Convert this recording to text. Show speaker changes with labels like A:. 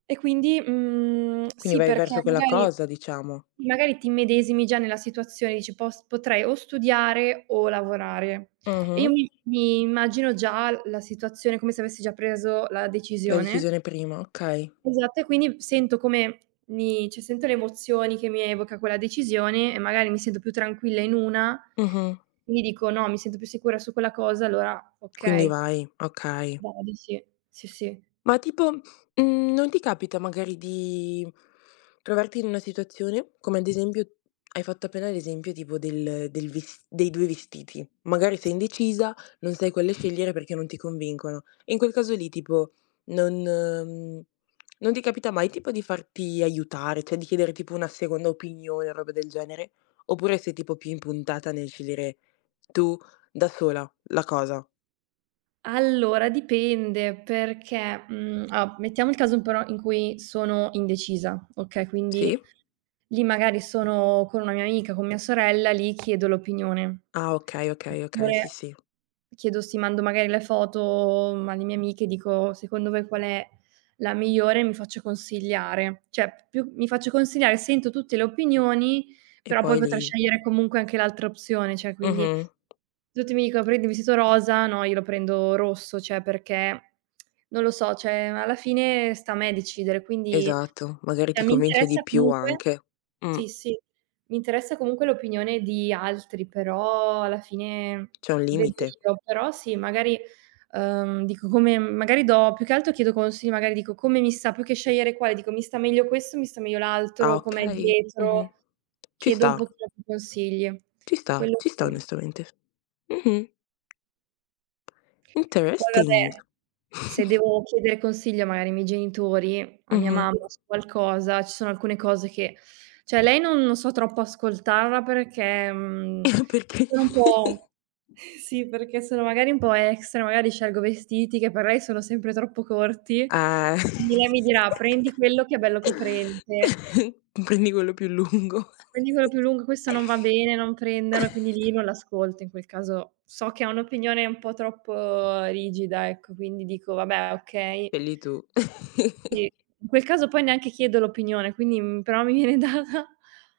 A: E quindi, mhmm,
B: Quindi
A: sì,
B: vai
A: perché
B: verso quella
A: magari
B: cosa, diciamo.
A: magari ti immedesimi già nella situazione, dici: "Pos potrei o studiare o lavorare". E io
B: Mh-mh.
A: mi mi immagino già la situazione come se avessi già preso la
B: La
A: decisione.
B: decisione prima, okay.
A: Esatto, e quindi sento come mi cioè sento le emozioni che mi evoca quella decisione e magari mi sento più tranquilla in una
B: Mh-mh.
A: indi dico: "No, mi sento più sicura su quella cosa, allora
B: Quindi
A: okay".
B: vai, okay.
A: [unintelligible] Sì, sì.
B: Ma tipo, mhmm, non ti capita magari di trovarti in una situazione come ad esempio hai fatto appena l'esempio tipo del del ves dei 2 vestiti: magari
A: S
B: sei indecisa, non sai quelle scegliere perché non ti convincono. E in quel caso lì tipo non mhmm, non ti capita mai tipo di farti aiutare, cioè di chiedere tipo una seconda opinione o robe del genere, oppure sei tipo più impuntata nel scegliere tu da sola la cosa?
A: Allora dipende perché, mhmm, allo mettiamo il caso però in cui sono indecisa, okay,
B: Sì.
A: quindi lì magari sono con una mia amica, con mia sorella, lì chiedo l'opinione.
B: Ah okay, okay, okay, sì,
A: Oppure
B: sì.
A: chiedo se mando magari le foto alle mie amiche, dico: "Secondo voi qual è la migliore?" Mi faccio consigliare. Cioè più mi faccio consigliare, sento tutte le opinioni,
B: E
A: però poi
B: poi
A: potrei
B: lì
A: scegliere comunque anche l'altra opzione, cioè quindi
B: Mh-mh.
A: Tutti mi dicono prendi vestito rosa, no, io lo prendo rosso, cioè perché non lo so, cioè alla fine sta a me decidere, quindi,
B: Esatto, magari
A: cioè
B: ti
A: mi
B: convince
A: interessa
B: di più
A: comunque
B: anche.
A: sì,
B: Mh.
A: sì, m' interessa comunque l'opinione di altri, però alla fine
B: C'è un
A: vedo
B: limite.
A: io. Però sì, magari, ehm, dico come mhmm, magari do più che altro chiedo consigli, magari dico: "Come mi sta?". Più che scegliere quale, dico: "Mi sta meglio questo, mi sta meglio
B: Ah
A: l'altro, com'è
B: okay, mh-mh.
A: dietro?"
B: Ci
A: Chiedo
B: sta.
A: un pochino più consigli.
B: Ci sta,
A: Quello
B: ci sta
A: sì.
B: onestamente. Mh-mh.
A: Poi
B: Interesting.
A: vabbè, se devo chiedere consiglio magari ai miei genitori, a mia
B: Mh-mh.
A: mamma su qualcosa, ci sono alcune cose che cioè, lei non non so troppo ascoltarla perché, mhmm,
B: Perché?
A: sono un po', sì, perché sono magari un po' extra, magari scelgo vestiti che per lei sono sempre troppo corti,
B: Ah.
A: indi lei mi dirà: "Prendi quello che è bello coprente"
B: Prendi quello più lungo.
A: "prendi quello più lungo, questo non va bene, non prenderla." Quindi lì non l'ascolto, in quel caso so che ha un'opinione un po' troppo rigida, ecco, quindi dico: "Vabbè okay".
B: Egli tu.
A: Sì. In quel caso poi neanche chiedo l'opinione, quindi mhmm, però mi viene data.